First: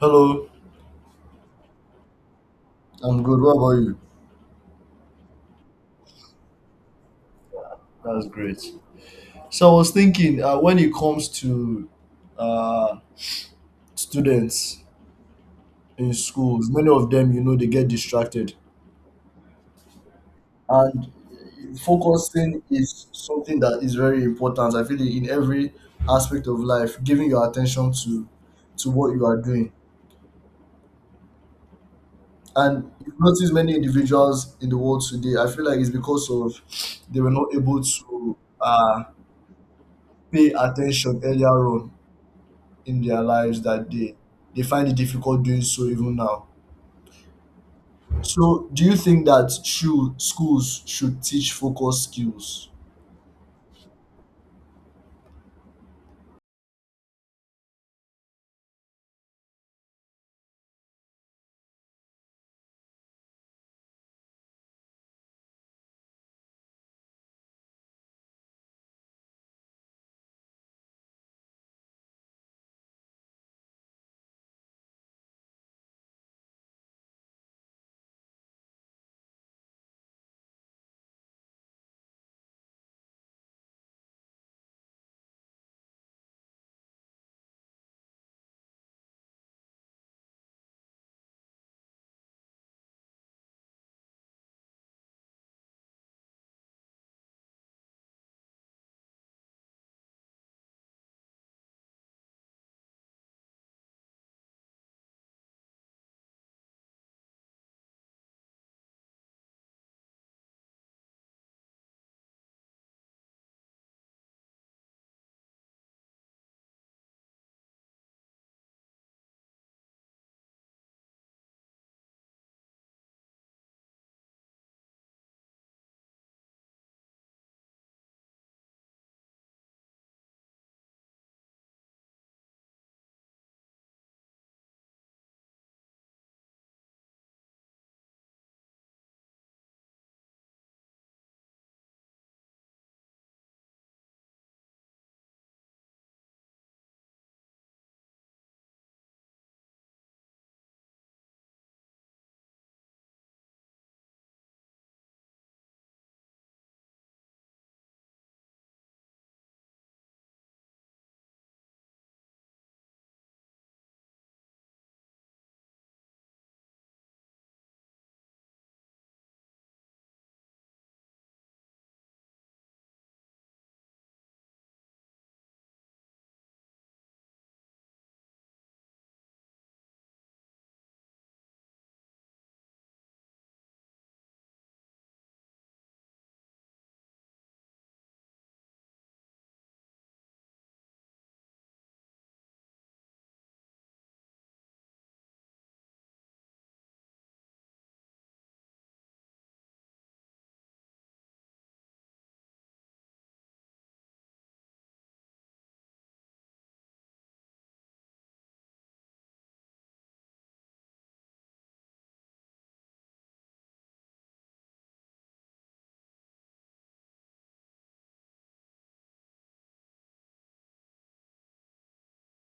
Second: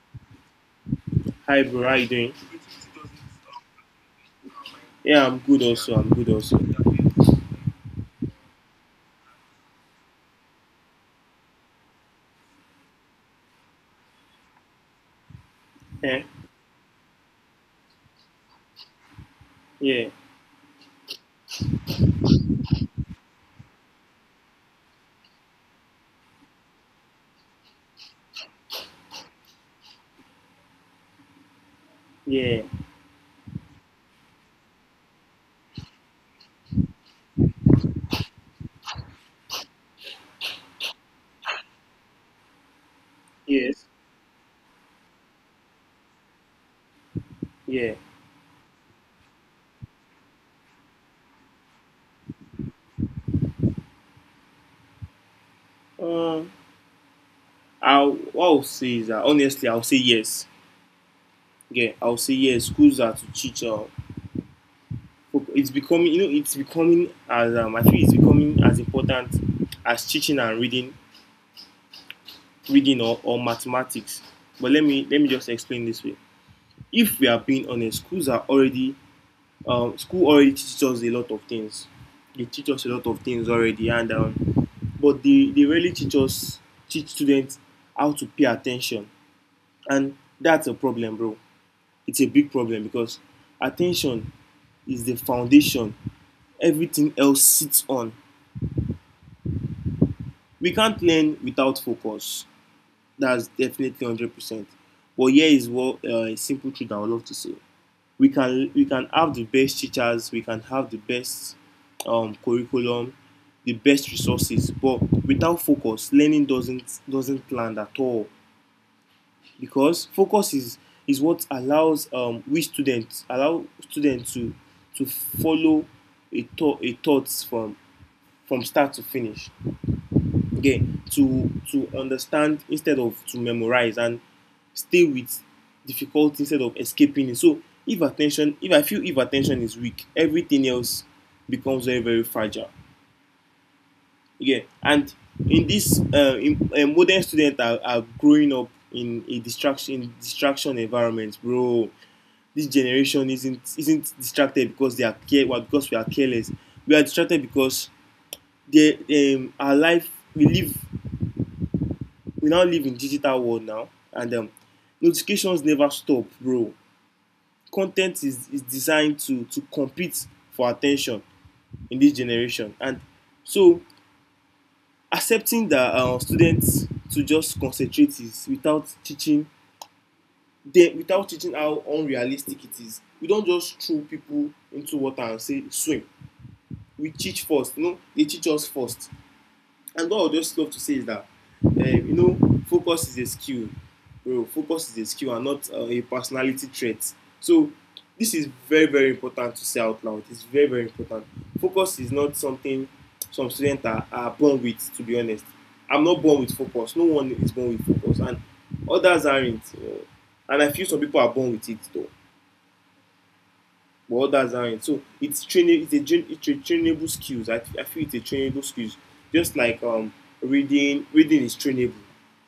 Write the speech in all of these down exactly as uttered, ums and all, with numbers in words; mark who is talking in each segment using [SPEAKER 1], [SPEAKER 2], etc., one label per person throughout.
[SPEAKER 1] Hello,
[SPEAKER 2] Hi bro, how you doing?
[SPEAKER 1] I'm good. What about you?
[SPEAKER 2] Yeah, I'm good also. I'm good also.
[SPEAKER 1] That's great. So I was thinking, uh, when it comes to uh, students in
[SPEAKER 2] Eh?
[SPEAKER 1] schools, many of them, you know, they get distracted,
[SPEAKER 2] Yeah,
[SPEAKER 1] and focusing is something that is very important. I feel it in every aspect of life, giving your attention to to what you are doing.
[SPEAKER 2] yeah,
[SPEAKER 1] And you notice many individuals in the world today. I feel like it's because of they were not able to uh, pay attention earlier on in their lives
[SPEAKER 2] yes,
[SPEAKER 1] that they they find it difficult doing so even now.
[SPEAKER 2] yeah.
[SPEAKER 1] So, do you think that should schools should teach focus skills?
[SPEAKER 2] Um, I will what I'll say is that honestly, I'll say yes. Yeah, I'll say yes. Schools are to teach. Uh, fo- it's becoming, you know, it's becoming as um, I feel it's becoming as important as teaching and reading, reading or, or mathematics. But let me let me just explain this way. If we are being honest, schools are already um, school already teaches us a lot of things. They teach us a lot of things already, and um, but they, they really teach us, teach students how to pay attention. And that's a problem, bro. It's a big problem because attention is the foundation everything else sits on. We can't learn without focus. That's definitely one hundred percent. But here is what uh, a simple truth I would love to say. We can we can have the best teachers, we can have the best um, curriculum, the best resources, but without focus, learning doesn't doesn't land at all. Because focus is is what allows um, we students allow students to to follow a thought a thoughts from from start to finish. Okay, to to understand instead of to memorize and stay with difficulty instead of escaping it. So if attention if I feel if attention is weak, everything else becomes very very fragile again. And in this uh, in, uh, modern students are, are growing up in a distraction in distraction environment, bro. This generation isn't isn't distracted because they are care well, because we are careless. We are distracted because they um, our life we live we now live in digital world now, and um, notifications never stop, bro. Content is, is designed to to compete for attention in this generation. And so accepting that uh, students to just concentrate is without teaching them, without teaching how unrealistic it is. We don't just throw people into water and say swim. We teach first, you know, they teach us first. And what I would just love to say is that uh, you know focus is a skill, bro. Focus is a skill and not uh, a personality trait. So this is very very important to say out loud. It's very very important. Focus is not something some students are, are born with, to be honest. I'm not born with focus. No one is born with focus, and others aren't. Uh, and I feel some people are born with it though, but others aren't. So it's training. It's a it's a trainable skills. I, I feel it's a trainable skills. Just like um reading reading is trainable,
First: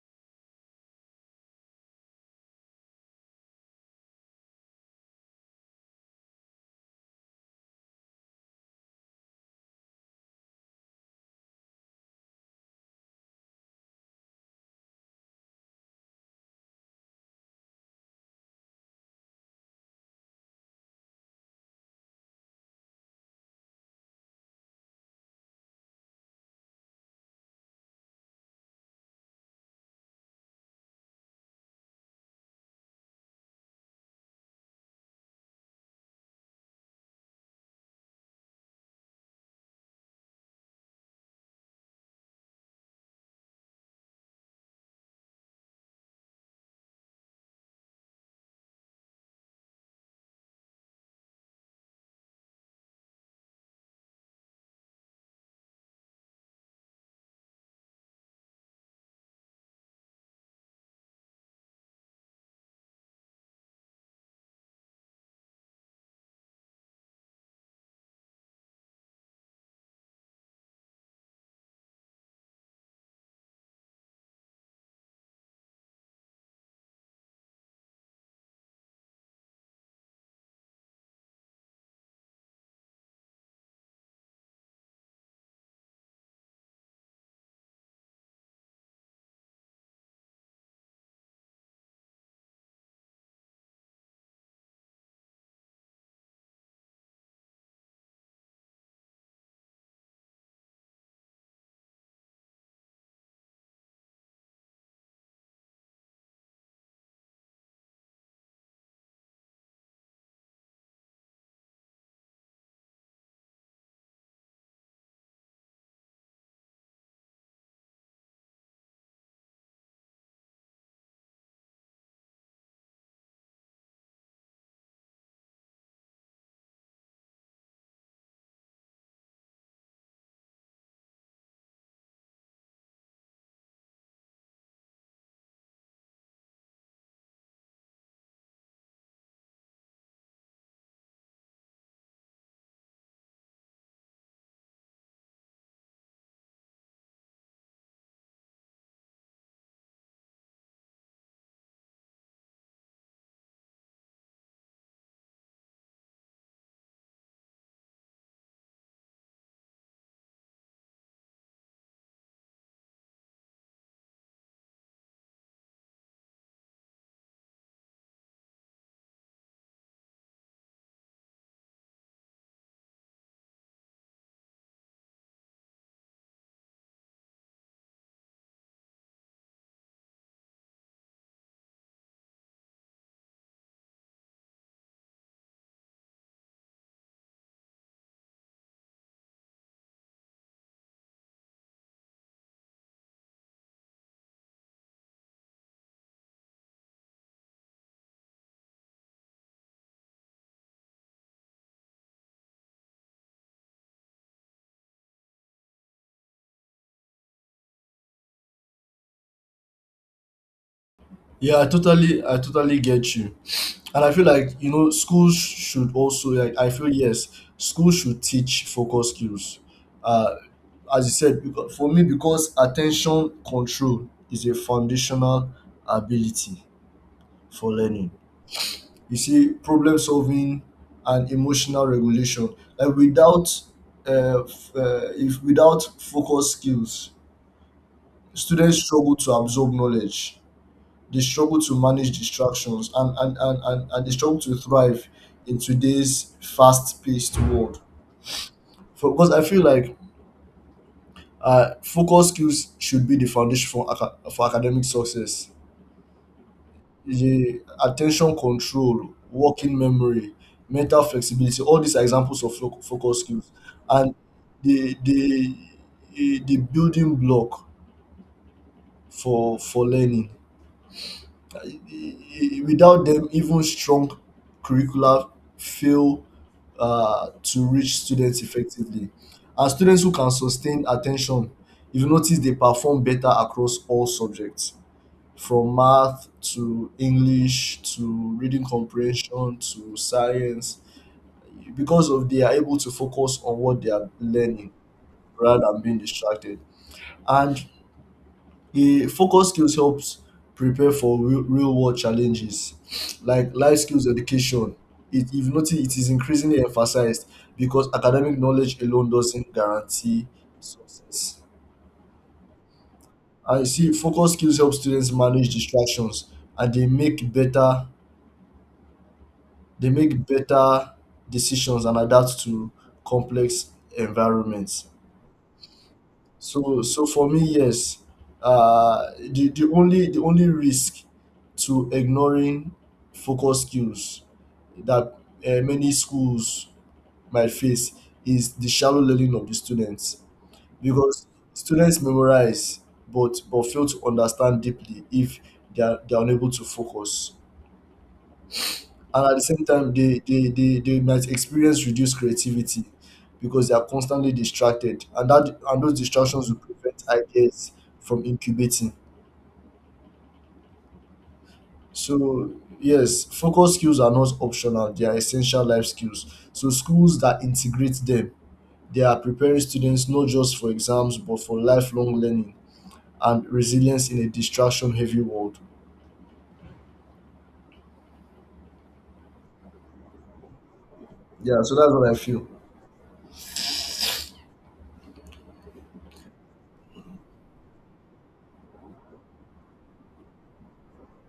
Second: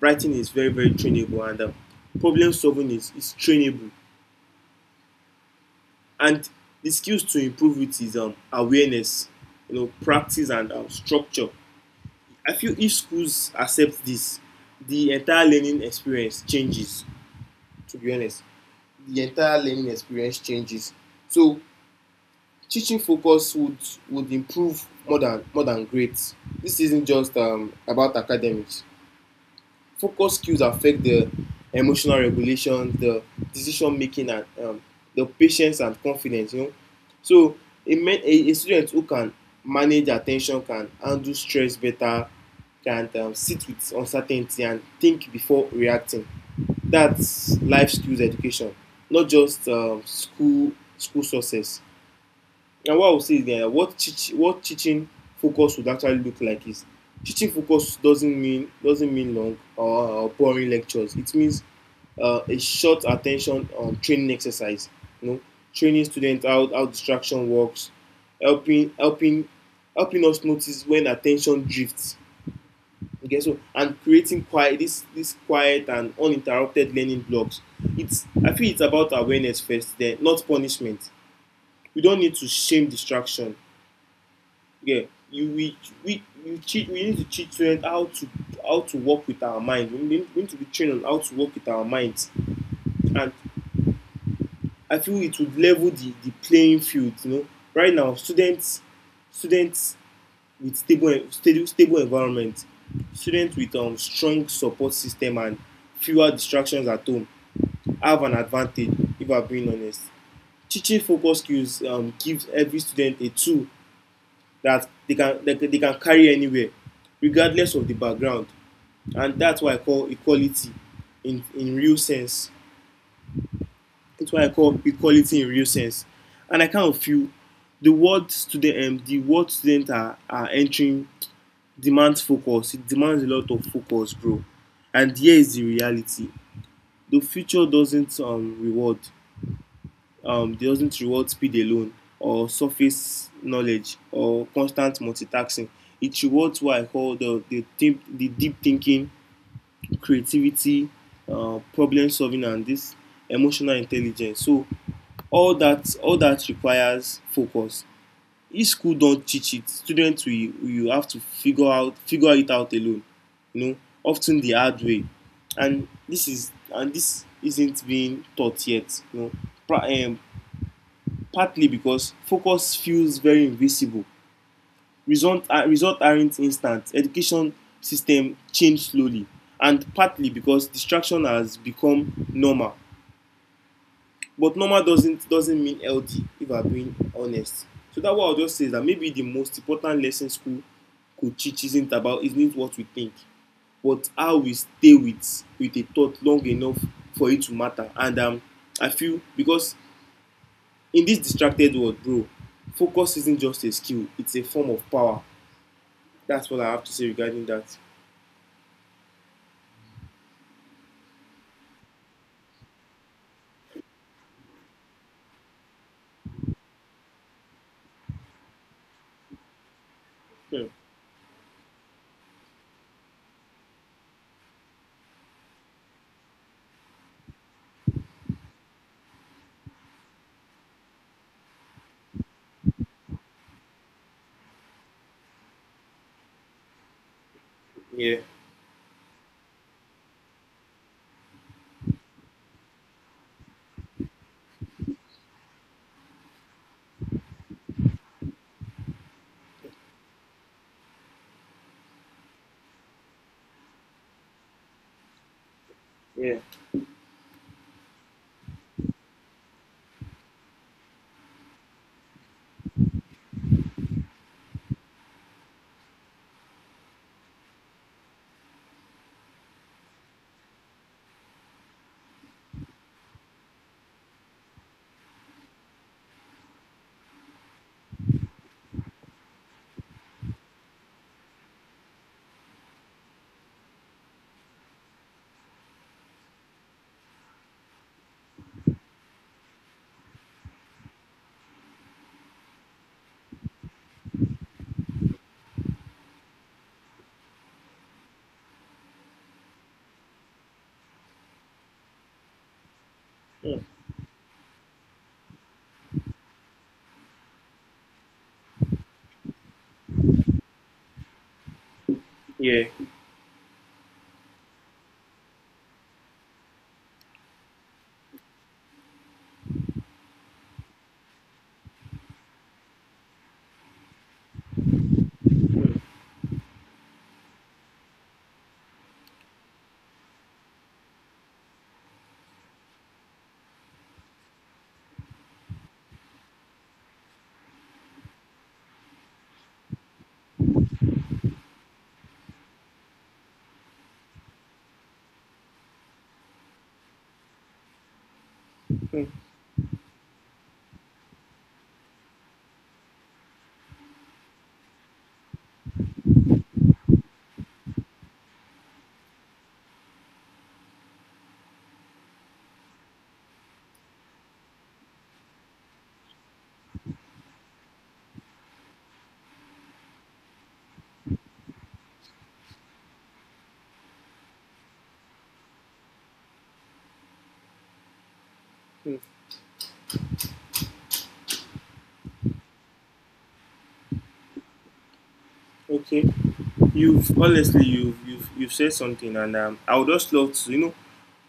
[SPEAKER 2] writing is very very trainable, and um, problem solving is is trainable. And the skills to improve it is um awareness, you know, practice and um, structure. I feel if schools accept this, the entire learning experience changes. To be honest, the entire learning experience changes. So teaching focus would would improve more than more than grades. This isn't just um, about academics. Focus skills affect the emotional regulation, the decision making, and um, the patience and confidence. You know, so a, men, a, a student who can manage attention can handle stress better, can um, sit with uncertainty and think before reacting. That's life skills education, not just um, school school success. And what I would say is that what teach, what teaching focus would actually look like is teaching focus doesn't mean doesn't mean long or, or boring lectures. It means uh, a short attention um, training exercise. You know, Training students out how distraction works, helping helping helping us notice when attention drifts. Okay, so and creating quiet, this this quiet and uninterrupted learning blocks. It's I feel it's about awareness first, then not punishment. We don't need to shame distraction. Yeah, you we we you teach we need to teach students how to how to work with our mind. We need, we need to be trained on how to work with our minds. And I feel it would level the, the playing field. You know, right now students students with stable stable stable environment, students with um strong support system and fewer distractions at home have an advantage. If I'm being honest, teaching focus skills um gives every student a tool that they can they, they can carry anywhere regardless of the background. And that's why I call equality in in real sense. That's why I call equality in real sense. And I kind of feel the word student um, the word student are, are entering demands focus. It demands a lot of focus, bro. And here is the reality. The future doesn't um, reward um, doesn't reward speed alone, or surface knowledge, or constant multitasking. It rewards what I call the the deep, the deep thinking, creativity, uh, problem solving, and this emotional intelligence. So all that all that requires focus. If school don't teach it, students will you have to figure out figure it out alone. You know, often the hard way. And this is and this isn't being taught yet. You know, pra- um, Partly because focus feels very invisible. Result, uh, results aren't instant. Education system change slowly, and partly because distraction has become normal. But normal doesn't doesn't mean healthy, if I'm being honest. So that's what I'll just say is that maybe the most important lesson school could teach isn't about isn't what we think, but how we stay with with a thought long enough for it to matter. And um, I feel because in this distracted world, bro, focus isn't just a skill, it's a form of power. That's what I have to say regarding that.
[SPEAKER 1] Yeah, I totally, I totally get you, and I feel like you know schools should also, like, I feel, yes, schools should teach focus skills. Uh,
[SPEAKER 2] Hmm.
[SPEAKER 1] as you said, because, for me, because attention control is a foundational ability for learning. You see, problem solving and emotional regulation. Like without, uh, f- uh, if without focus skills,
[SPEAKER 2] Yeah,
[SPEAKER 1] students struggle to absorb knowledge. They struggle to manage distractions, and and and and, and they struggle to thrive in today's fast-paced world. For, because I feel like uh, focus skills should be the foundation for aca- for academic success.
[SPEAKER 2] yeah,
[SPEAKER 1] Yeah, attention control, working memory, mental flexibility. All these are examples of fo- focus skills, and the the eh, the building block for for learning. I- I- Without them, even strong curricula fail uh, to reach students effectively. And students who can sustain attention, if you notice, they perform better across all subjects, from math to English to reading comprehension to science. Because of they are able to focus on what they are learning rather than being distracted. And the focus skills helps prepare for real, real world challenges, like
[SPEAKER 2] hmm,
[SPEAKER 1] life skills education. It, if you notice, it is increasingly emphasized because academic knowledge alone doesn't guarantee success.
[SPEAKER 2] yeah.
[SPEAKER 1] And you see, focus skills help students manage distractions, and they make better they make better decisions and adapt to complex environments.
[SPEAKER 2] Hmm.
[SPEAKER 1] So so for me, yes, uh, the, the only the only risk to ignoring focus skills that uh, many schools might face is the shallow learning of the students, because students memorize but but fail to understand deeply if they are, they are unable to focus.
[SPEAKER 2] Hmm.
[SPEAKER 1] And at the same time, they they they, they might experience reduced creativity because they are constantly distracted, and that and those distractions will prevent ideas from incubating. So yes, focus skills are not optional. They are essential life skills. So schools that integrate them, they are preparing students not just for exams, but for lifelong learning and resilience in a distraction heavy world.
[SPEAKER 2] Hmm.
[SPEAKER 1] Yeah, so that's what I feel.
[SPEAKER 2] Okay. You've honestly you've you've you've said something, and um, I would just love to, you know,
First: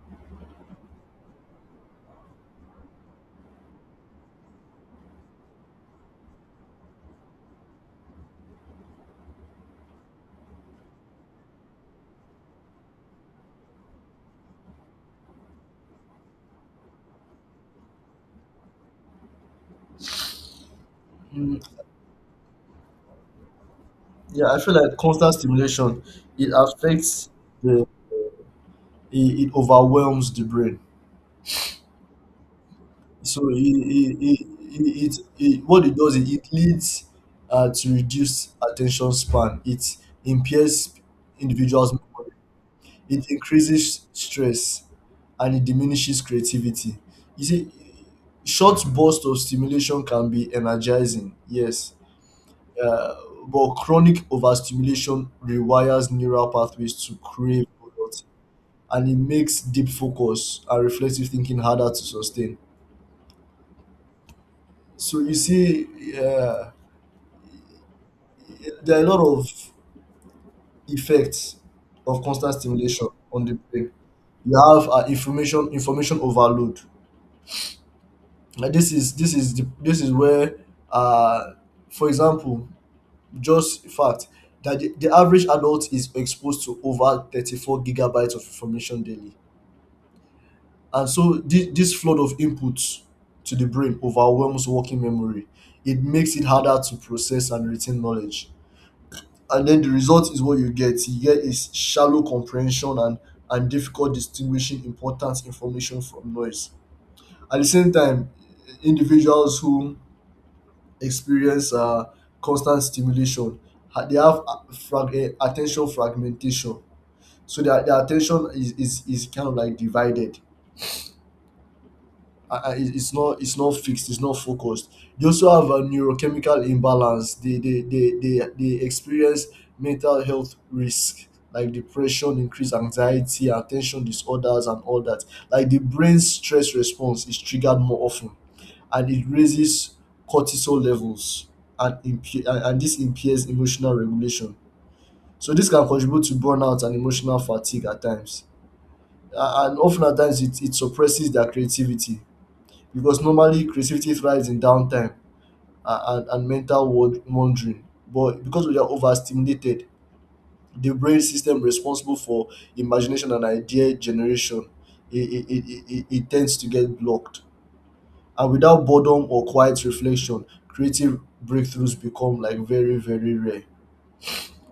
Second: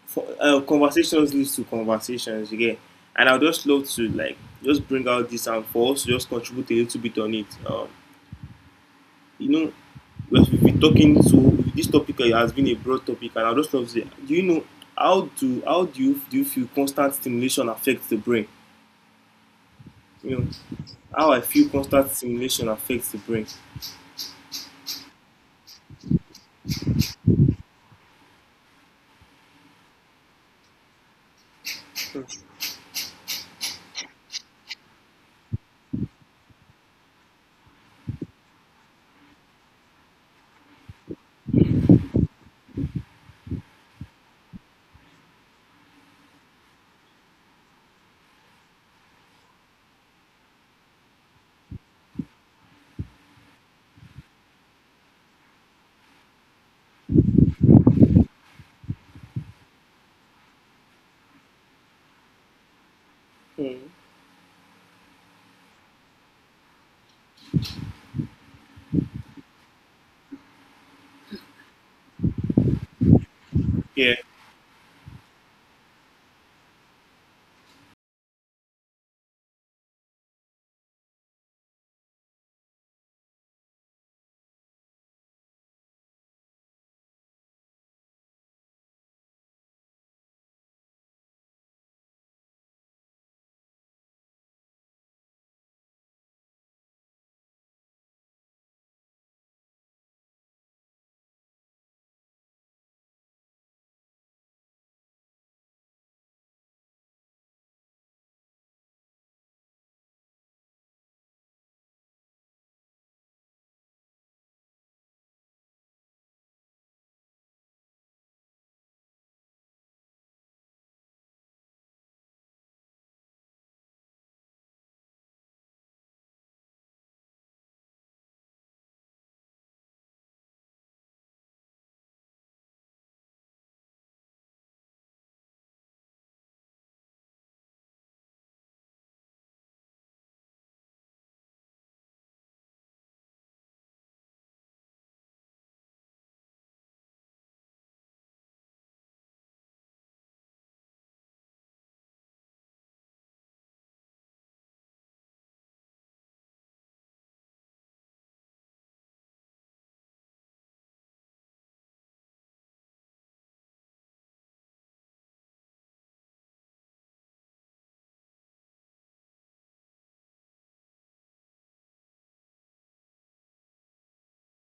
[SPEAKER 2] for, uh, conversations leads to conversations again. And I would just love to like just bring out this and for us to just contribute a little bit on it. Um you know, we've been talking to this topic has been a broad topic, and I just love to say, do you know how do how do you do you feel constant stimulation affects the brain? You know, how I
[SPEAKER 1] Mm,
[SPEAKER 2] feel constant stimulation affects the brain.
[SPEAKER 1] yeah, I feel like constant stimulation it affects the it, it overwhelms the brain. So it, it, it, it, it, what it does is it leads uh, to reduced attention span. It impairs individuals' memory. It increases stress, and it diminishes creativity. You see, short bursts of stimulation can be energizing, yes, uh, but chronic overstimulation rewires neural pathways to crave products, and it makes deep focus and reflective thinking harder to sustain.
[SPEAKER 2] Mm.
[SPEAKER 1] So you see, uh, there are a lot of effects of constant stimulation on the brain.
[SPEAKER 2] Yeah,
[SPEAKER 1] You have uh, information information overload. Like, this is this is the, this is where, uh, for example, just fact that the, the average adult is exposed to over thirty four gigabytes of information daily, and so this, this flood of inputs to the brain overwhelms working memory. It makes it harder to process and retain knowledge, and then the result is what you get. You get is shallow comprehension and and difficult distinguishing important information from noise. At the same time, individuals who experience uh, constant stimulation, ha- they have a- frag- eh, attention fragmentation. So their, their attention is, is, is kind of like divided. uh, uh, it- it's not it's not fixed, it's not focused. They also have a neurochemical imbalance. They they they they, they experience mental health risk, like depression, increased anxiety, attention disorders, and all that. Like, the brain's stress response is triggered more often, and it raises cortisol levels, and imp- and and this impairs emotional regulation. So this can contribute to burnout and emotional fatigue at times. A- and often at times, it, it suppresses their creativity, because normally creativity thrives in downtime and, and, and mental wand- wandering. But because we are overstimulated, the brain system responsible for imagination and idea generation, it, it, it, it, it tends to get blocked. And without boredom or quiet reflection, creative breakthroughs become, like, very, very rare.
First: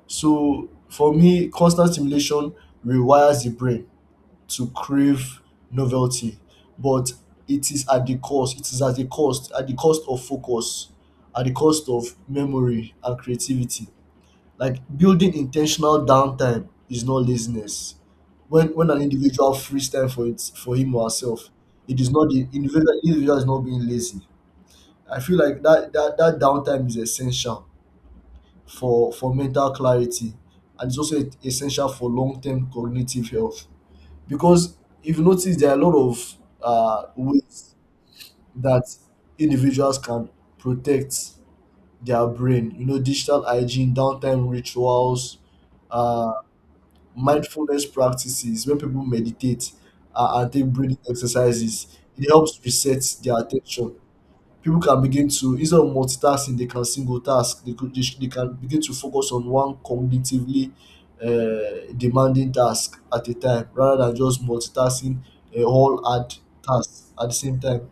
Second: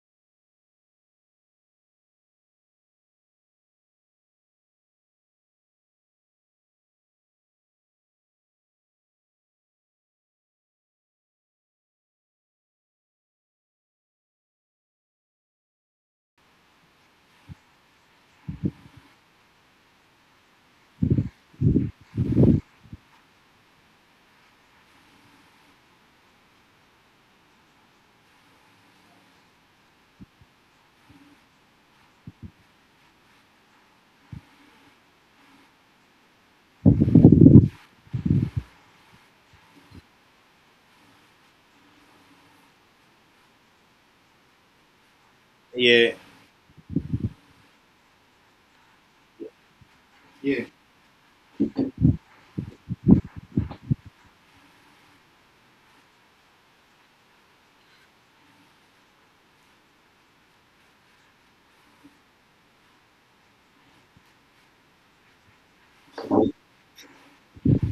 [SPEAKER 1] So for me, constant stimulation rewires the brain to crave novelty, but it is at the cost. It is at the cost, at the cost of focus, at the cost of memory and creativity. Like, building intentional downtime is not laziness. When when an individual frees time for it for him or herself, it is not the individual individual is not being lazy. I feel like that that, that downtime is essential for for mental clarity, and it's also essential for long term cognitive health, because if you notice there are a lot of uh, ways that individuals can protect their brain, you know digital hygiene, downtime rituals,
[SPEAKER 2] yeah,
[SPEAKER 1] uh, mindfulness practices. When people meditate uh, and
[SPEAKER 2] yeah,
[SPEAKER 1] take breathing exercises, it helps reset their attention. People can begin to, instead of multitasking, they can single task. They could they, sh- they can begin to focus on one cognitively uh, demanding task at a time, rather than just multitasking a whole hard task at the same time.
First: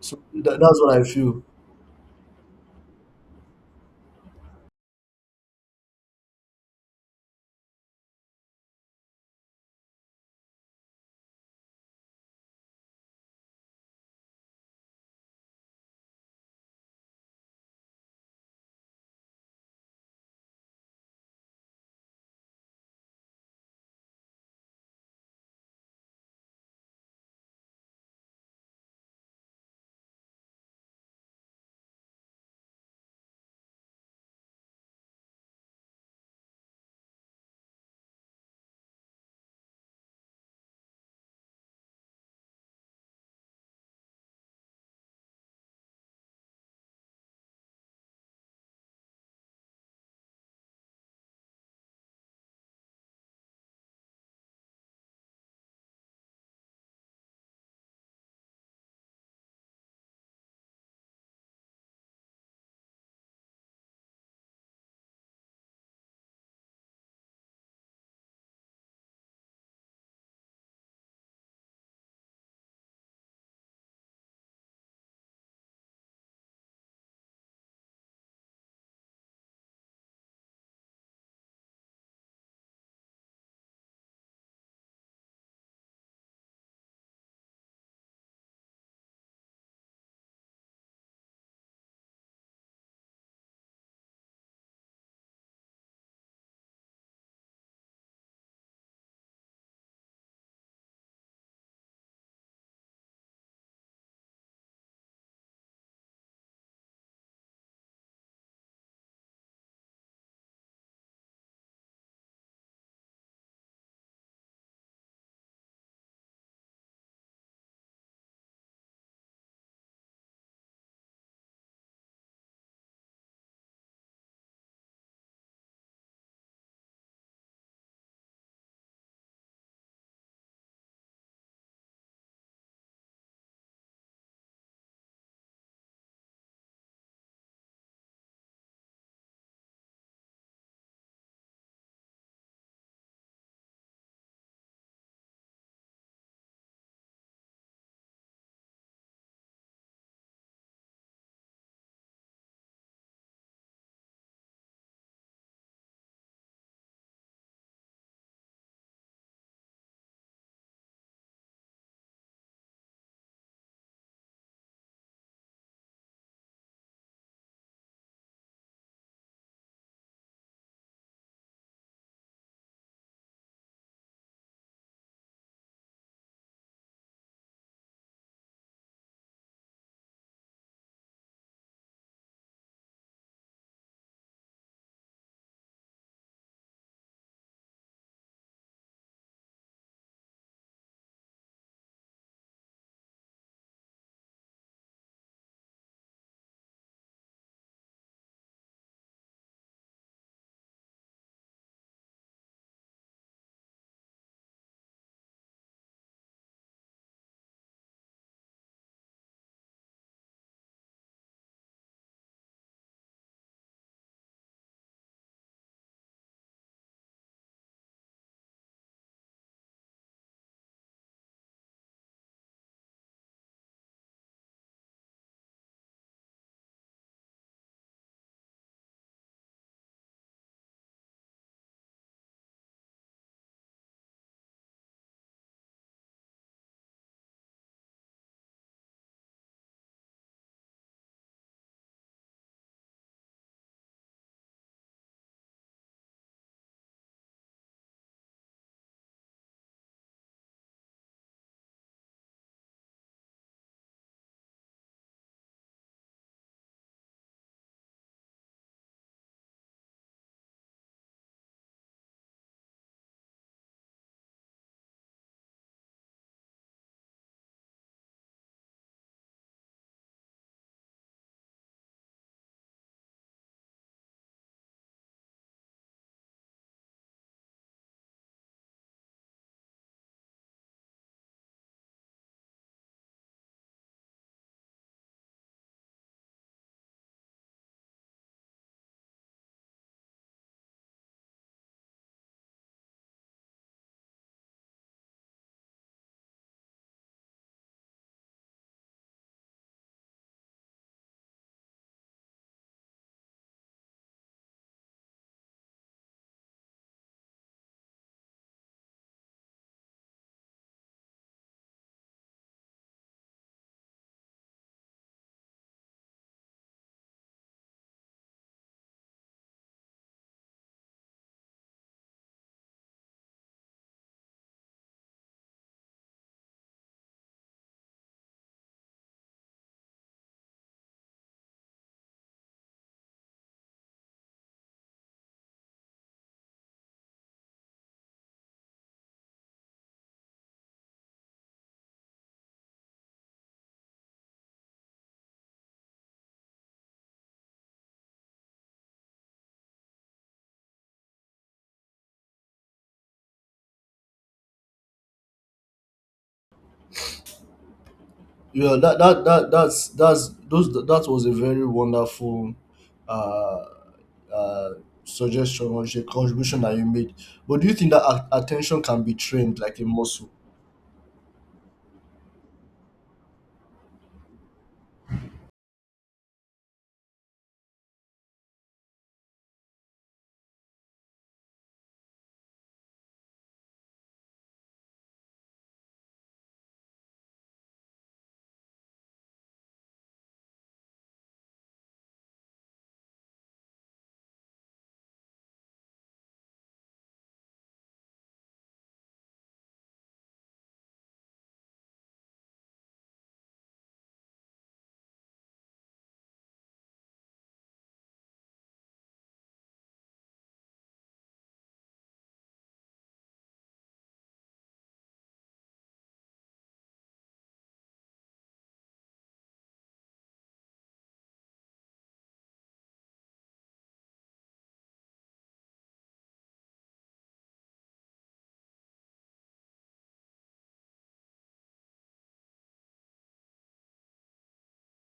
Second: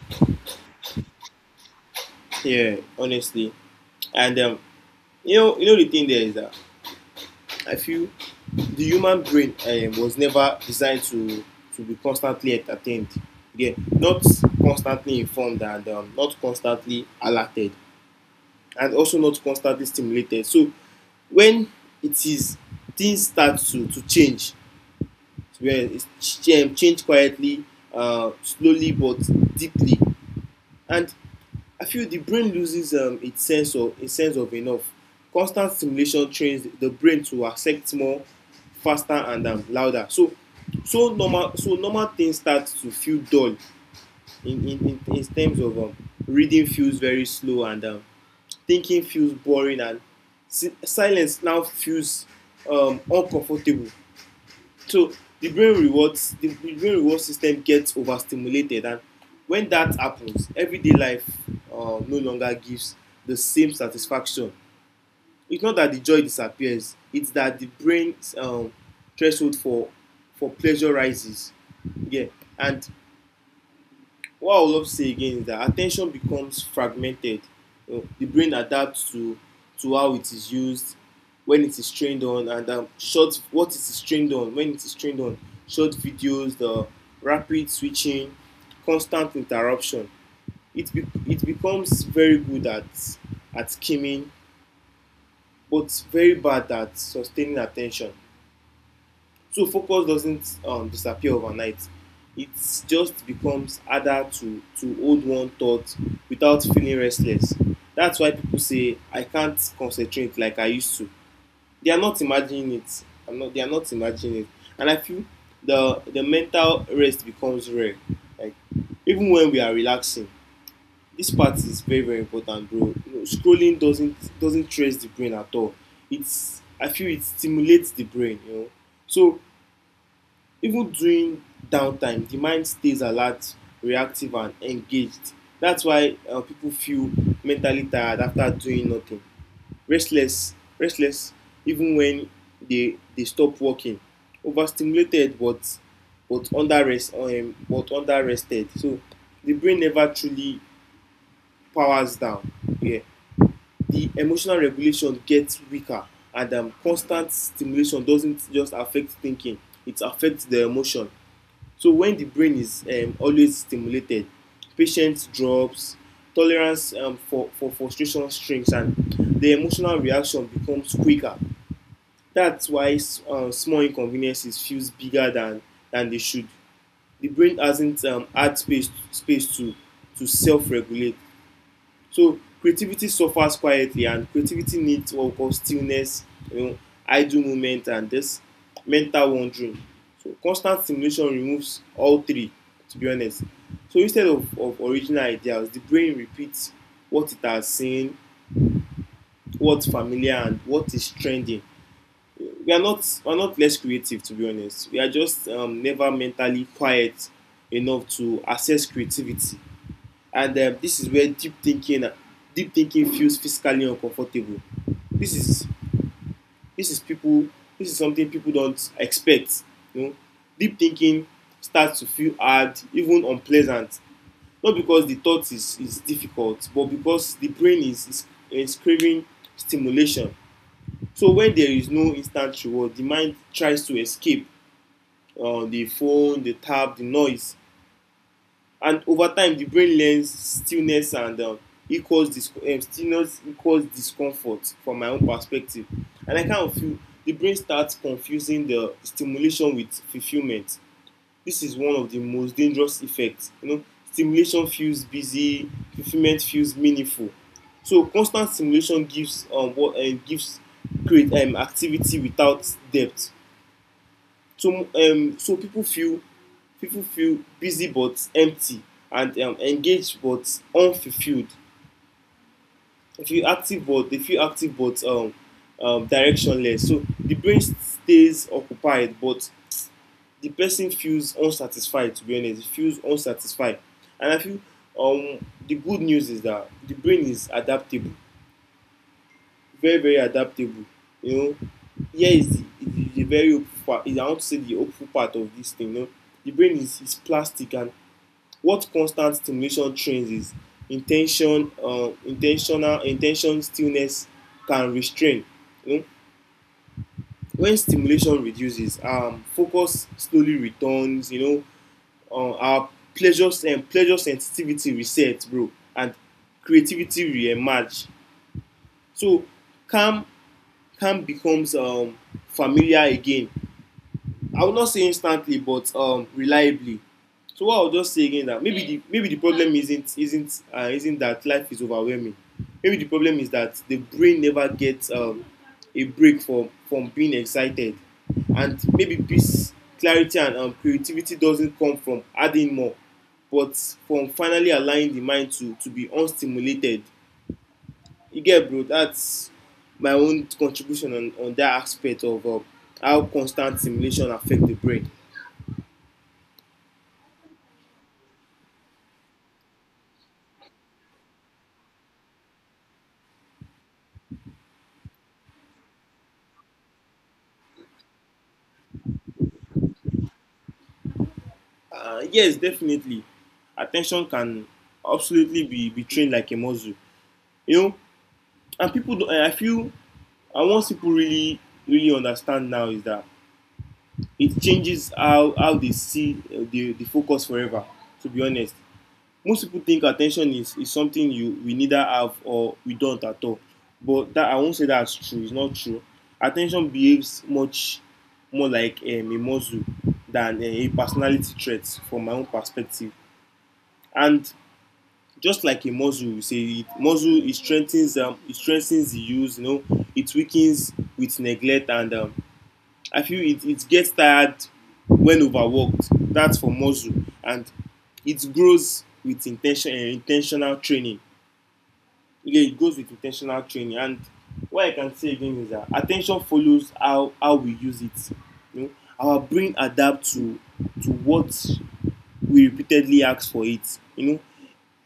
[SPEAKER 1] So that, that's what I feel.
[SPEAKER 2] yeah. Honestly, and um, you know, you know the thing there is that I feel the human brain um, was never designed to to be constantly entertained. Yeah, not constantly informed and um, not constantly alerted, and also not constantly stimulated. So when it is things start to to change, where it's um, change quietly, uh, slowly but deeply. And I feel the brain loses um, its sense of its sense of enough. Constant stimulation trains the brain to accept more, faster and um, louder. So so normal so normal things start to feel dull. In, in, in, terms of um, reading feels very slow, and um, thinking feels boring, and si- silence now feels um, uncomfortable. So the brain rewards the, the brain reward system gets overstimulated. And when that happens, everyday life uh, no longer gives the same satisfaction. It's not that the joy disappears; it's that the brain's um, threshold for for pleasure rises. Yeah, and what I would love to say again is that attention becomes fragmented. You know, the brain adapts to to how it is used, when it is trained on, and um, short what it is trained on. When it is trained on short videos, the rapid switching, constant interruption, It be, it becomes very good at at skimming, but very bad at sustaining attention. So focus doesn't um, disappear overnight. It just becomes harder to, to hold one thought without feeling restless. That's why people say, I can't concentrate like I used to. They are not imagining it. I'm not they are not imagining it. And I feel the the mental rest becomes rare. Like even when we are relaxing, this part is very, very important, bro. You know, scrolling doesn't doesn't stress the brain at all. It's I feel it stimulates the brain, you know. So even during downtime, the mind stays alert, reactive, and engaged. That's why uh, people feel mentally tired after doing nothing, restless, restless, even when they they stop working, overstimulated, but but under rest um, but under rested. So the brain never truly powers down. Yeah, the emotional regulation gets weaker, and um, constant stimulation doesn't just affect thinking; it affects the emotion. So when the brain is um, always stimulated, patience drops, tolerance um, for, for frustration shrinks, and the emotional reaction becomes quicker. That's why uh, small inconveniences feels bigger than, than they should. The brain hasn't um, had space, space to, to self-regulate. So creativity suffers quietly, and creativity needs what we call stillness, you know, idle moment, and this mental wandering. So constant stimulation removes all three, to be honest. So instead of, of original ideas, the brain repeats what it has seen, what's familiar, and what is trending. We are not we are not less creative, to be honest. We are just um, never mentally quiet enough to assess creativity, and um, this is where deep thinking uh, deep thinking feels physically uncomfortable. this is this is people this is something people don't expect, you know. Deep thinking starts to feel hard, even unpleasant, not because the thought is is difficult, but because the brain is is, is craving stimulation. So when there is no instant reward, the mind tries to escape, uh, the phone, the tab, the noise. And over time the brain learns stillness and um, equals dis um, stillness equals discomfort, from my own perspective. And I kind of feel the brain starts confusing the stimulation with fulfilment. This is one of the most dangerous effects, you know. Stimulation feels busy, fulfilment feels meaningful. So constant stimulation gives um, what, uh, gives create um, activity without depth. To um, so people feel People feel busy but empty, and um, engaged but unfulfilled. They feel active, but they feel active but um, um, directionless. So the brain stays occupied, but the person feels unsatisfied, to be honest. It feels unsatisfied. And I feel um, the good news is that the brain is adaptable, very very adaptable, you know. Here is the the, the very hopeful part. Is i want to say the hopeful part of this thing, you know. The brain is is plastic, and what constant stimulation trains is intention, uh, intentional intention stillness can restrain, you know. When stimulation reduces, um, focus slowly returns, you know. Uh, our pleasure um, Pleasure sensitivity resets, bro. And creativity re-emerge. So calm, calm becomes um, familiar again. I would not say instantly, but um, reliably. So what I'll just say again, that maybe the maybe the problem isn't isn't uh, isn't that life is overwhelming. Maybe the problem is that the brain never gets um, a break from from being excited, and maybe peace, clarity, and um, creativity doesn't come from adding more, but from finally allowing the mind to to be unstimulated. You get, bro? That's my own contribution on on that aspect of um, how constant stimulation affect the brain.
[SPEAKER 1] Yeah, that, that that that's that's those that was a very wonderful uh uh suggestion or sh- contribution that you made. But do you think that a- attention can be trained like a muscle?
[SPEAKER 2] Uh, yes, definitely. Attention can absolutely be be trained like a muscle, you know. And people don I feel And once people really really understand now is that it changes how how they see, uh, the the focus forever, to be honest. Most people think attention is, is something you, we neither have or we don't at all. But that, I won't say that's true. It's not true. Attention behaves much more like um, a muscle than uh, a personality trait, from my own perspective. And just like a muscle, you say it, muscle it strengthens, um, it strengthens the use. You know, it weakens with neglect, and um, I feel it, it gets tired when overworked. That's for muscle, and it grows with intention and intentional training. Yeah, it goes with intentional training. And what I can say again is that attention follows how how we use it. You know, our brain adapts to to what we repeatedly ask for it. You know,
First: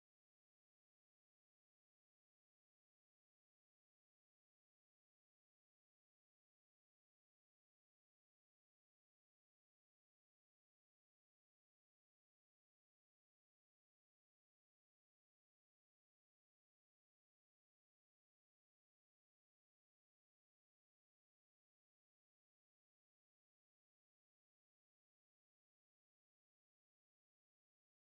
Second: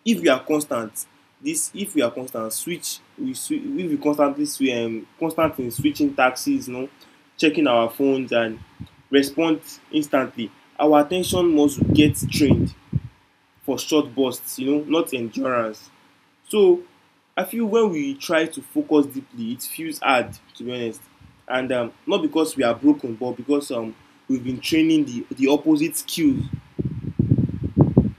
[SPEAKER 2] if we are constant this if we are constant switch we switch if we constantly switch, um, constant in switching taxis you know, checking our phones and respond instantly, our attention must get trained for short bursts, you know, not endurance. So I feel when we try to focus deeply, it feels hard, to be honest. And um, not because we are broken, but because um, we've been training the the opposite skills.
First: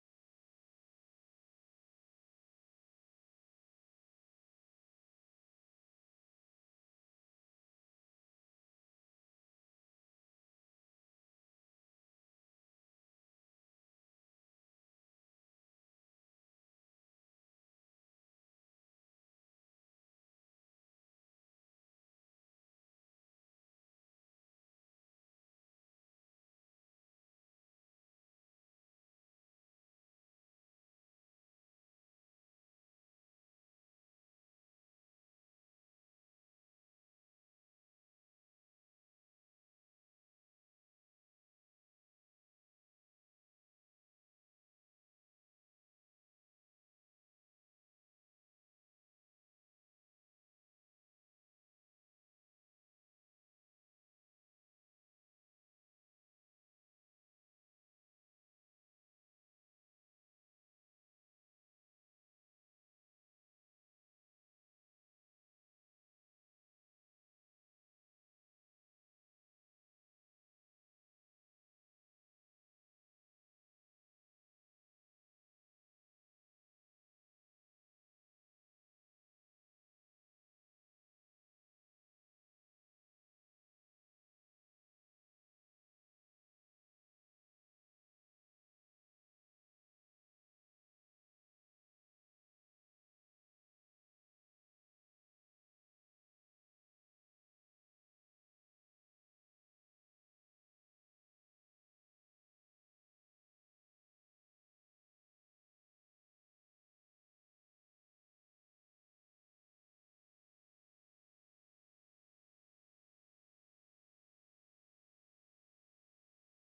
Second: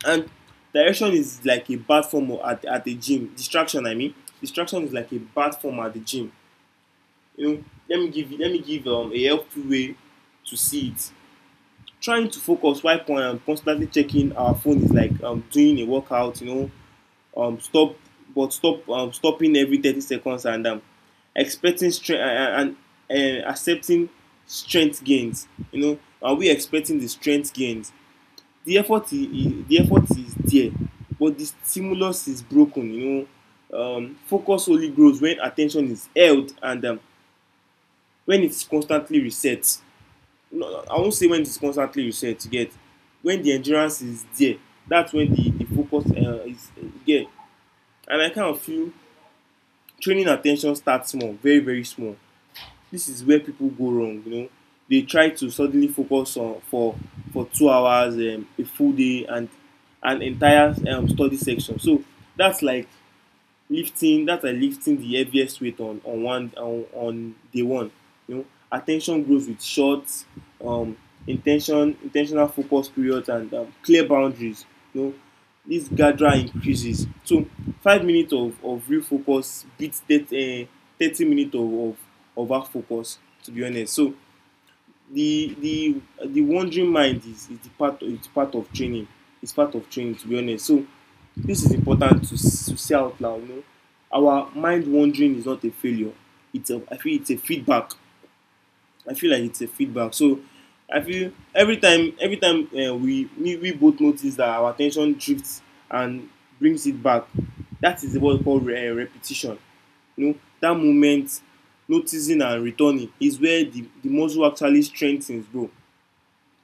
[SPEAKER 2] And direction is like a bad form at, at the gym, distraction I mean. Distraction is like a bad form at the gym, you know. Let me give you- let me give um, a helpful way to see it. Trying to focus while con- um, constantly checking our phone is like um, doing a workout, you know. Um, stop but stop um, Stopping every thirty seconds and um, expecting strength, and, and, and accepting strength gains. You know, are we expecting the strength gains? The effort is, the effort is there, but the stimulus is broken, you know. Um, focus only grows when attention is held, and um, when it is constantly reset. No, no, I won say when it is constantly reset. You get? When the endurance is there, that's when the the focus uh, is. You get? And I kind of feel training at ten tion starts small, very very small. This is where people go wrong, you know. They try to suddenly focus on for for two hours, um, a full day, and an entire um, study section. So that's like lifting that's like lifting the heaviest weight on on one on, on day one, you know. Attention grows with short um intention intentional focus periods and um, clear boundaries, you know. This gathera increases. So five minutes of of real focus beats that uh, thirty minutes of of of half focus, to be honest. So the the the wandering mind is is the part is part of training. It's part of training, to be honest. So this is important to, to see out now. You know, our mind wandering is not a failure. It's a I feel it's a feedback. I feel like it's a feedback. So I feel every time every time uh, we, we we both notice that our attention drifts and brings it back. That is what we call re- uh, repetition. You know, that moment, noticing and returning, is where the, the muscle actually strengthens, bro.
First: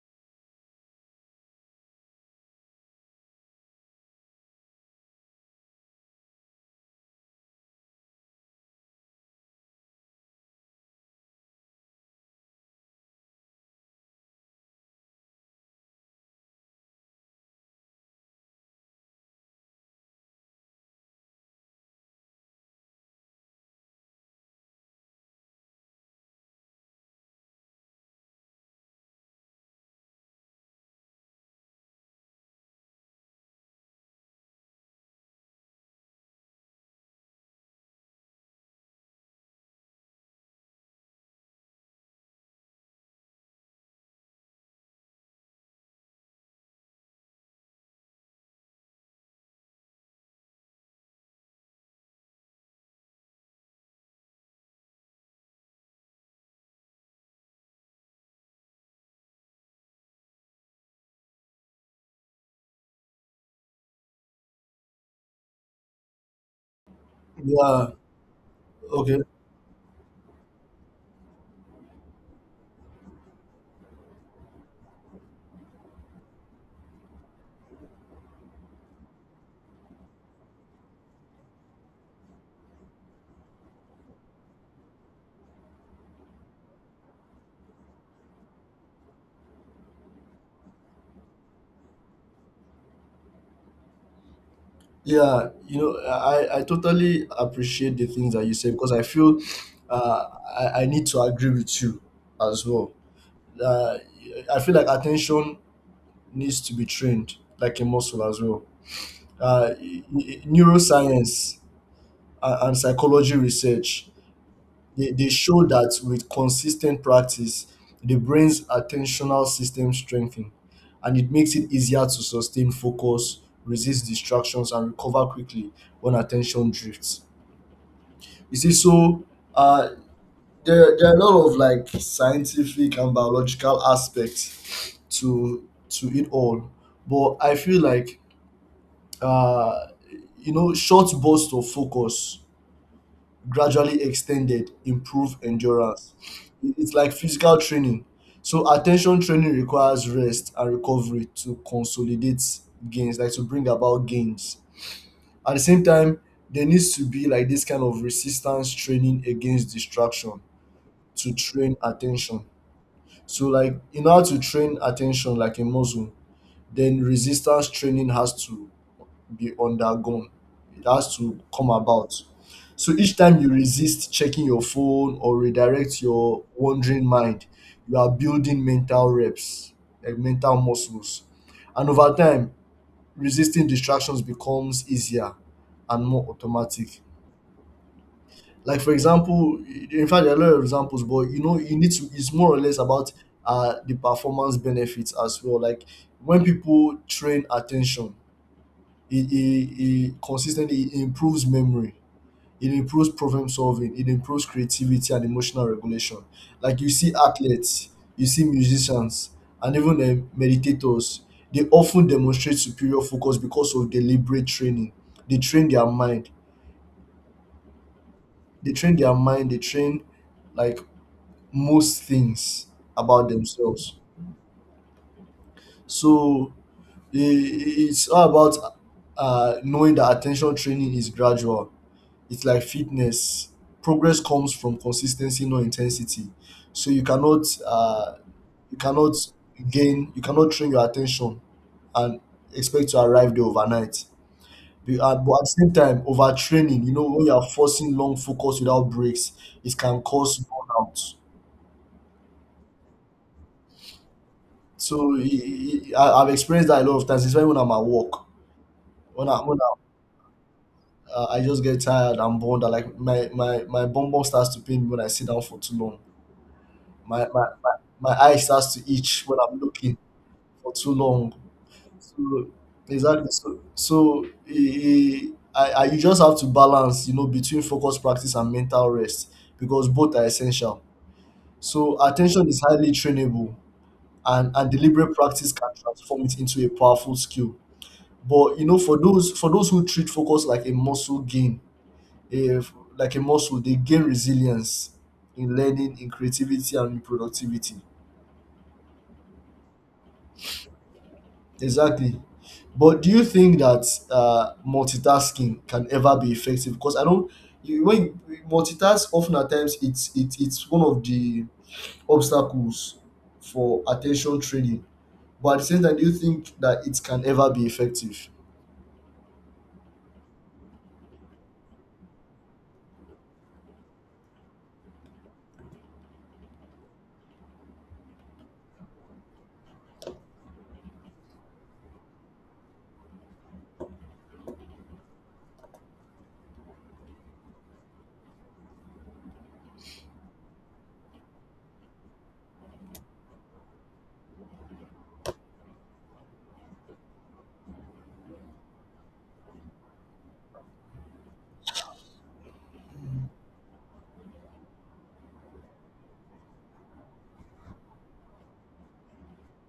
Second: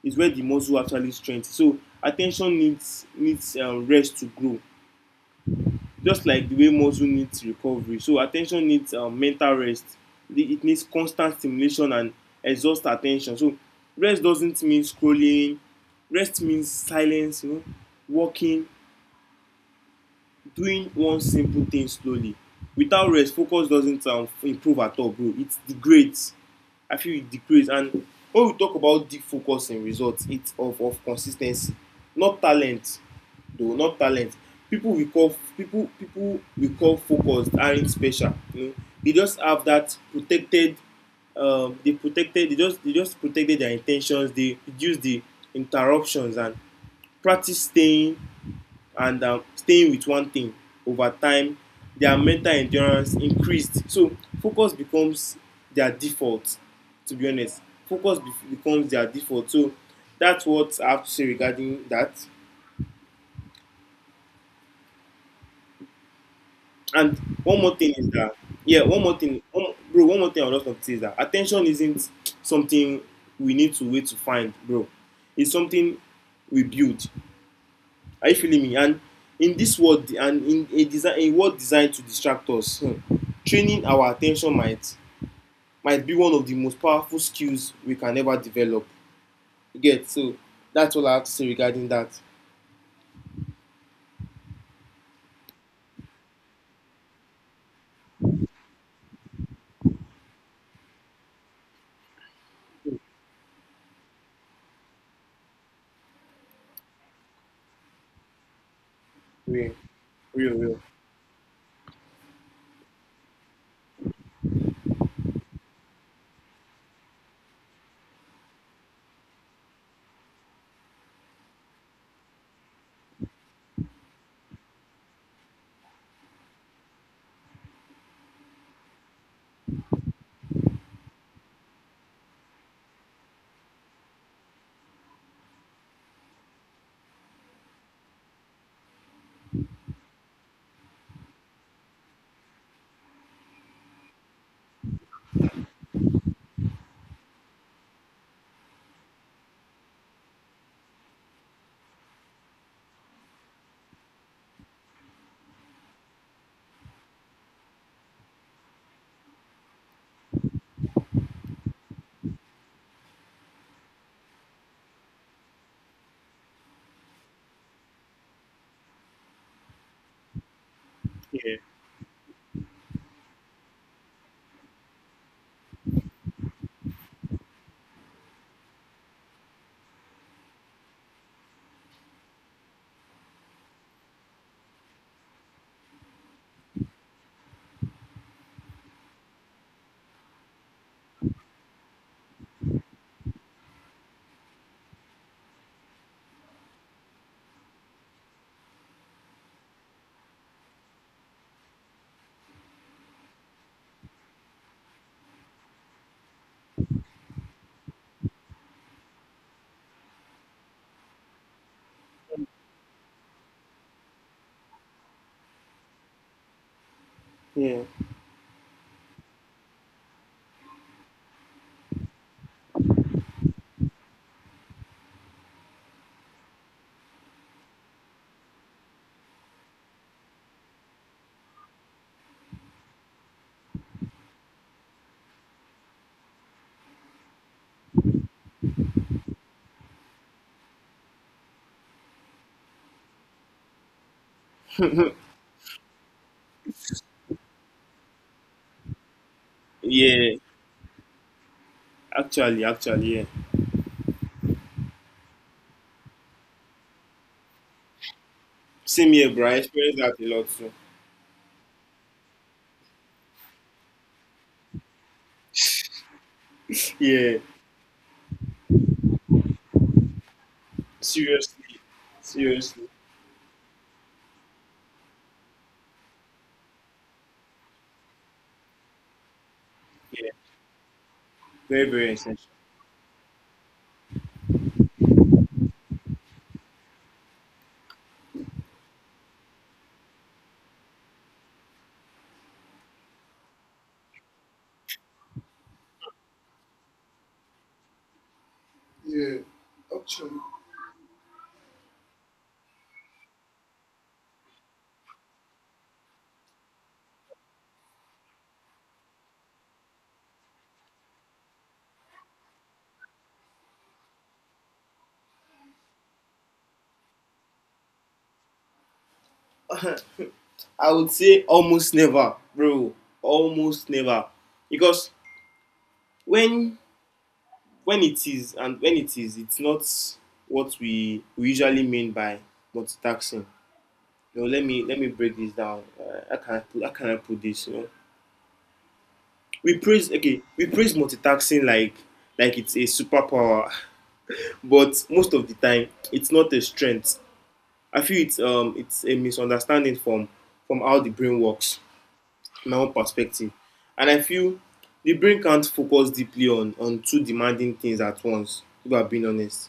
[SPEAKER 2] Is where the muscle actually strengthens. So attention needs needs uh, rest to grow, just like the way muscle needs recovery. So attention needs um, mental rest. it it needs constant stimulation and exhaust attention. So rest doesn't mean scrolling, rest means silence, you know. Walking, doing one simple thing slowly. Without rest, focus doesn't um, improve at all, bro, it degrades. I feel it degrades. And when we talk about deep focus in results, it's of, of consistency, not talent, though, not talent. People we call people people we call focused aren't special. You know, they just have that protected. Um, they protected. They just they just protected their intentions. They reduce the interruptions and practice staying and um, staying with one thing. Over time, their mental endurance increased. So focus becomes their default, to be honest. Focus be becomes their default. So that's what I have to say regarding that. And one more
[SPEAKER 1] Yeah.
[SPEAKER 2] thing is that, yeah, one more
[SPEAKER 1] Okay.
[SPEAKER 2] thing one, bro, one more thing I would love to say is that attention isn't something we need to wait to find, bro. It's something we build. Are you feeling me? And in this world, and in a design a world designed to distract us, hmm, training our attention might might be one of the most powerful skills we can ever develop. You get? So that's all I have to say regarding that.
[SPEAKER 1] Yeah, you know, I, I totally appreciate the things that you say because I feel uh, I, I need to agree with you as well. Uh, I feel like attention needs to be trained like a muscle as well. Uh,
[SPEAKER 2] Real,
[SPEAKER 1] y- y-
[SPEAKER 2] real, real.
[SPEAKER 1] neuroscience and, and psychology research, they, they show that with consistent practice, the brain's attentional system strengthens, and it makes it easier to sustain focus, resist distractions, and recover quickly when attention drifts. You see, so uh, there, there are a lot of, like, scientific and biological aspects to to it all, but I feel like uh, you know, short bursts of focus, gradually extended, improve endurance. It- It's like physical training. So attention training requires rest and recovery to consolidate gains, like to bring about gains. At the same time, there needs to be, like, this kind of resistance training against distraction to train attention. So, like, in order to train attention like a muscle, then resistance training has to be undergone. It has to
[SPEAKER 2] Yeah,
[SPEAKER 1] come about. So each time you resist checking your phone or redirect your wandering mind, you are building mental reps, like mental muscles. And over time, resisting distractions becomes easier and more automatic. Like, for example, in fact, there are a lot of examples, but you know, you need to. It's more or less about uh, the performance benefits as well. Like when people train attention, it, it, it consistently it improves memory, it improves problem solving, it improves creativity and emotional regulation. Like, you see athletes, you see musicians, and even uh, meditators. They often demonstrate superior focus because of deliberate training. They train their mind.
[SPEAKER 2] yeah,
[SPEAKER 1] They train their mind. They train, like, most things about themselves. So i- i- it's all about uh, knowing that attention training is gradual. It's like fitness. Progress comes from consistency, not intensity. So you cannot uh, you cannot gain you cannot train your attention and expect to arrive there overnight. Be- uh, But at the same time, overtraining, you know, when you are forcing long focus without breaks, it can
[SPEAKER 2] yeah.
[SPEAKER 1] cause burnout.
[SPEAKER 2] Actually, actually, yeah.
[SPEAKER 1] So he, he, I, I've experienced that a lot of times, especially when I'm at work.
[SPEAKER 2] Same
[SPEAKER 1] When
[SPEAKER 2] here,
[SPEAKER 1] I
[SPEAKER 2] bro. I
[SPEAKER 1] when I,
[SPEAKER 2] experienced that a lot too.
[SPEAKER 1] uh, I just get tired and bored, and, like, my my my bum bum starts to pain me when I sit down for too long. My
[SPEAKER 2] Yeah,
[SPEAKER 1] my my, my eye starts to itch when I'm looking for too long.
[SPEAKER 2] seriously,
[SPEAKER 1] So
[SPEAKER 2] seriously.
[SPEAKER 1] exactly. So so he, I, I you just have to balance, you know, between focus practice and mental rest, because both are
[SPEAKER 2] Yeah,
[SPEAKER 1] essential.
[SPEAKER 2] very,
[SPEAKER 1] So
[SPEAKER 2] very
[SPEAKER 1] attention
[SPEAKER 2] essential.
[SPEAKER 1] is highly trainable, and and deliberate practice can transform it into a powerful skill. But you know, for those for those who treat focus like a muscle gain, if, like a muscle, they gain resilience in learning, in creativity, and in productivity.
[SPEAKER 2] Yeah, actually.
[SPEAKER 1] Exactly. But do you think that uh, multitasking can ever be effective? Because I don't. You, when you- multitask, often at times, it's it, it's one of the obstacles for attention training. But at the same time, do you think that it can ever be effective?
[SPEAKER 2] I would say almost never, bro. Almost never. Because when when it is, and when it is, it's not what we, we usually mean by multitasking. You know, let me let me break this down. Uh, how can I put how can I put this? You know, we praise, okay, we praise multitasking like like it's a superpower, but most of the time it's not a strength. I feel it's um it's a misunderstanding from from how the brain works. My own perspective. And I feel the brain can't focus deeply on on two demanding things at once, if I'm being honest.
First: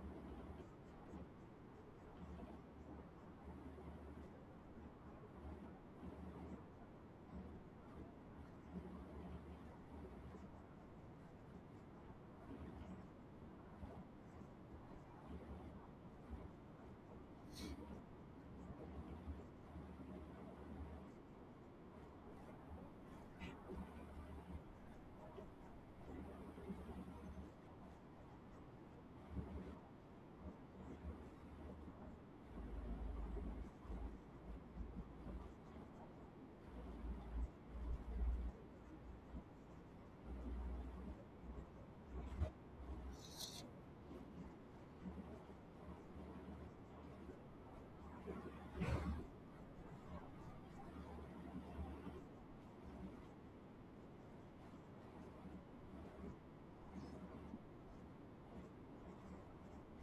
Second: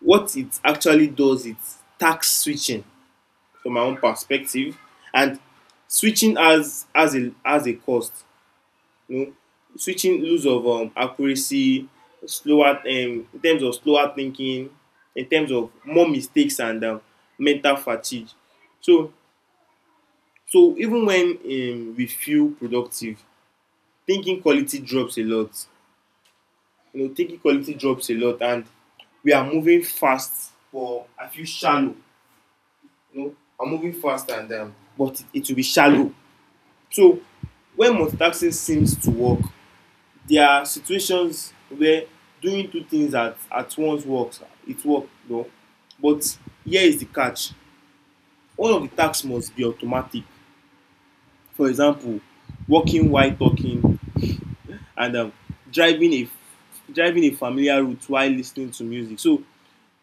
[SPEAKER 2] What it actually does is task switching, from my own perspective. And switching as as a as a cost, you know. Switching lose of um, accuracy, slower um, in terms of slower thinking, in terms of more mistakes and um, mental fatigue. So so even when um, we feel productive, thinking quality drops a lot. You know, thinking quality drops a lot, and we are moving fast, but I feel shallow. You know, I'm moving fast, and um, but it, it will be shallow. So when multitasking seems to work, there are situations where doing two things at at once works. It works, you know. But here is the catch: all of the tasks must be automatic. For example, walking while talking and um, driving a driving a familiar route while listening to music. So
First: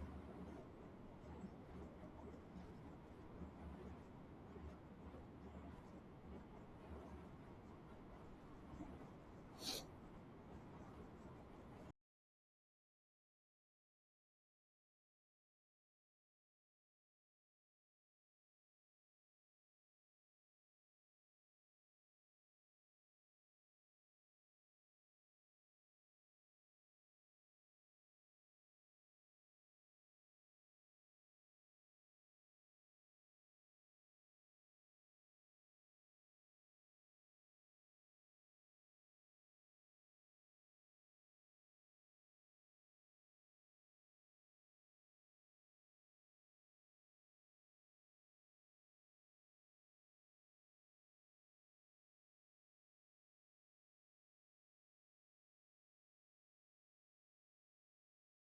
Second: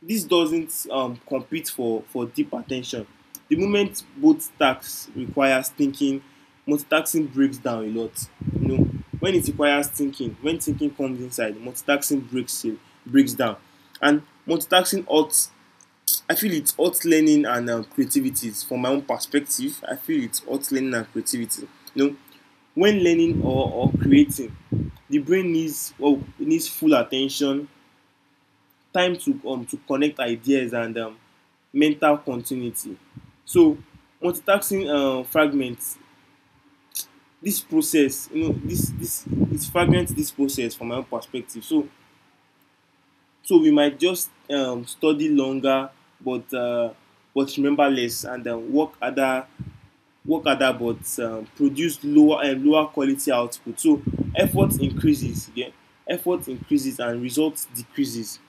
[SPEAKER 2] this doesn't um, compete for for deep attention. The moment both tasks requires thinking, multitasking breaks down a lot. You know, when it requires thinking, when thinking comes inside, multitasking breaks in, breaks down. And multitasking ought, I feel it ought learning and um, creativities. From my own perspective, I feel it ought learning and creativity. You know, when learning or, or creating, the brain needs, well, needs full attention, time to um, to connect ideas, and um, mental continuity. So multitasking uh, fragments this process. You know this this it fragments this process, from my own perspective. So so we might just um, study longer, but uh, but remember less, and um, work harder, work harder but um, produce lower um, lower quality output. So effort increases, yeah? Effort increases and result decreases.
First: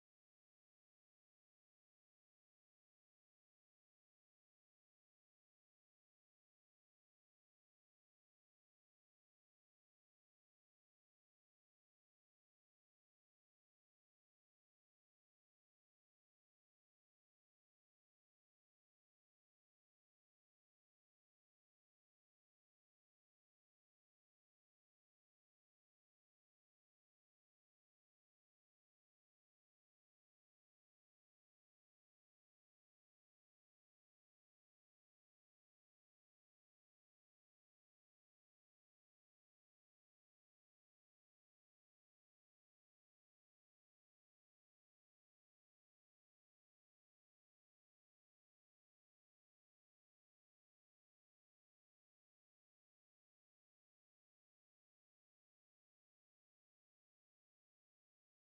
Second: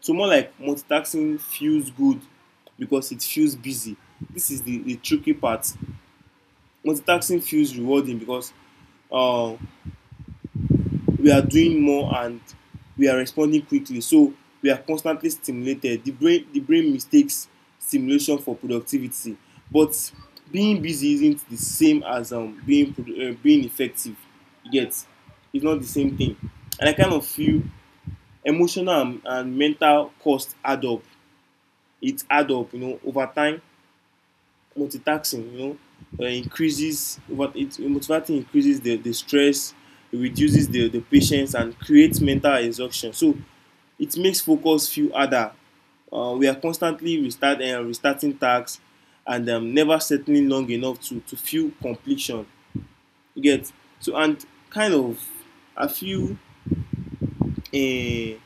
[SPEAKER 2] So more like multitasking feels good because it feels busy. This is the the tricky part. Multitasking feels rewarding because um, we are doing more, and we are responding quickly. So we are constantly stimulated. The brain the brain mistakes stimulation for productivity. But being busy isn't the same as um, being produ- uh, being effective, yet. It's not the same thing. And I kind of feel emotional and, and mental cost add up. It add up, you know. Over time, multitasking, you know, uh, increases what it multitasking increases the, the stress, it reduces the, the patience, and creates mental exhaustion. So it makes focus feel harder. Uh, we are constantly restart and uh, restarting tasks and um, never settling long enough to, to feel completion. You get? So and kind of I feel, uh,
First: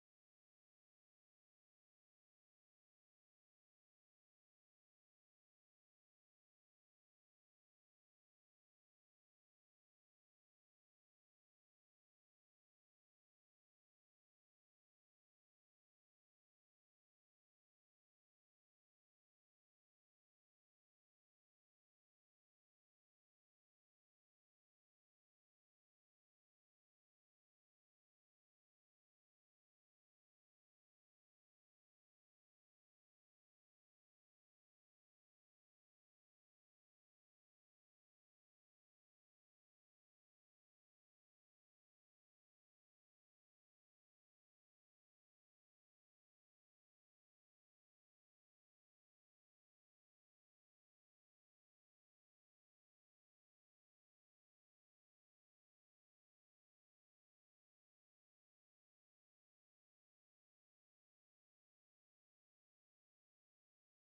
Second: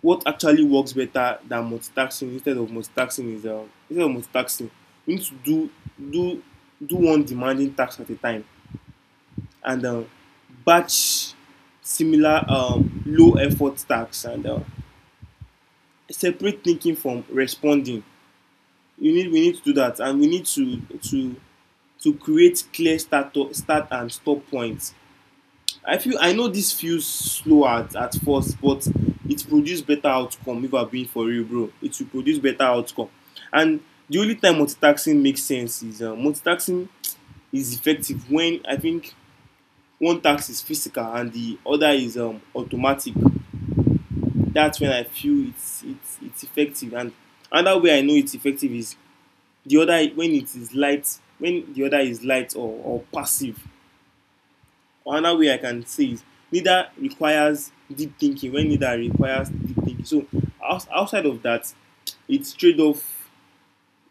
[SPEAKER 2] what actually works better than multitasking, instead of multitasking, is, um, instead of multitasking we need to do do do one demanding task at a time, and um, batch similar um, low effort tasks, and uh, separate thinking from responding. You need, we need to do that, and we need to to to create clear start start and stop points. I feel, I know this feels slow at, at first, but it produced better outcome, if I'm being for real, bro. It will produce better outcome. And the only time multitasking makes sense is, uh, multitasking is effective when I think one task is physical and the other is um, automatic. That's when I feel it's it's it's effective. And another way I know it's effective is the other when it is light, when the other is light or, or passive. Another way I can say is neither requires deep thinking when neither requires deep thinking. So outside of that, it's trade off.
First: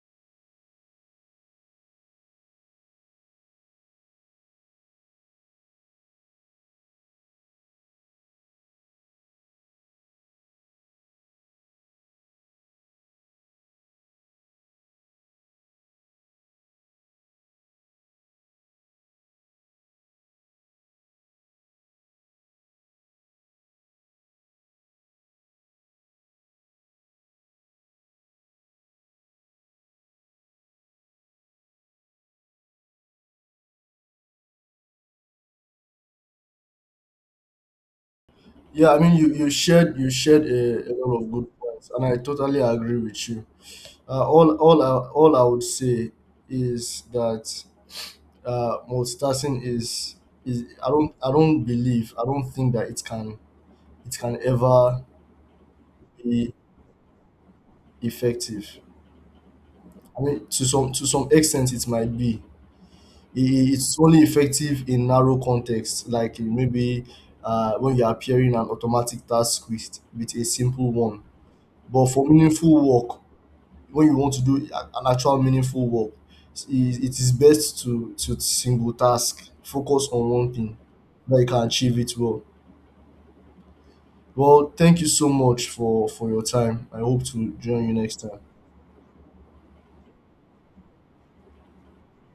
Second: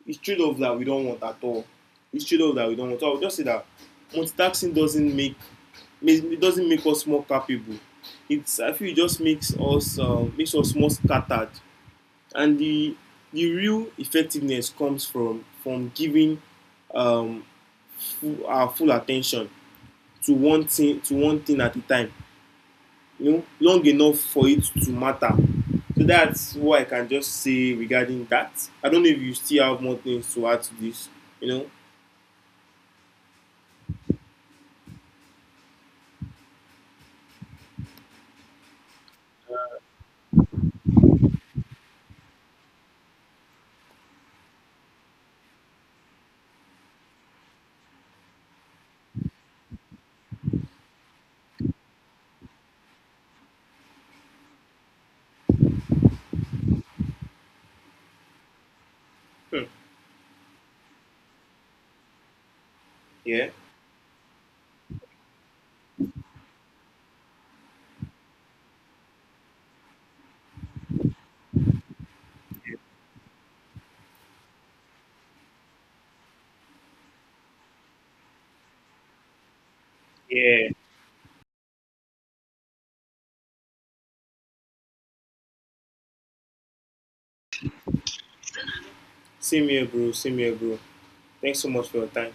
[SPEAKER 2] It's trade off that we don't want at all. It's trade off that we don't want. So I would just say that multitasking doesn't make, it doesn't make us more capable. It's, I feel it just makes us uh, makes us more scattered. And the the real effectiveness comes from from giving um, full, our full attention to one thing, to one thing at a time, you know, long enough for it to matter. So that's what I can just say regarding that. I don't know if you still have more things to add to this. You know?
[SPEAKER 1] Yeah, I mean, you, you shared you shared a, a lot of good points, and I totally agree with you. Uh, all all I, all I would say is that uh, multitasking is is I don't I don't believe I don't think that it can it can ever be effective.
[SPEAKER 2] Hmm.
[SPEAKER 1] I mean, to some to some extent, it might be. I-
[SPEAKER 2] Yeah.
[SPEAKER 1] i- It's only effective in narrow context, like, maybe uh, when you're appearing an automatic task with with a simple one. But for meaningful work, when you want to do an actual meaningful work, i- it is best to to single task, focus on one
[SPEAKER 2] Yeah.
[SPEAKER 1] thing that you can achieve it well. Well, thank you so much for for your time. I hope to join you next time.
[SPEAKER 2] Same here, bro. Same here, bro. Thanks so much for your time.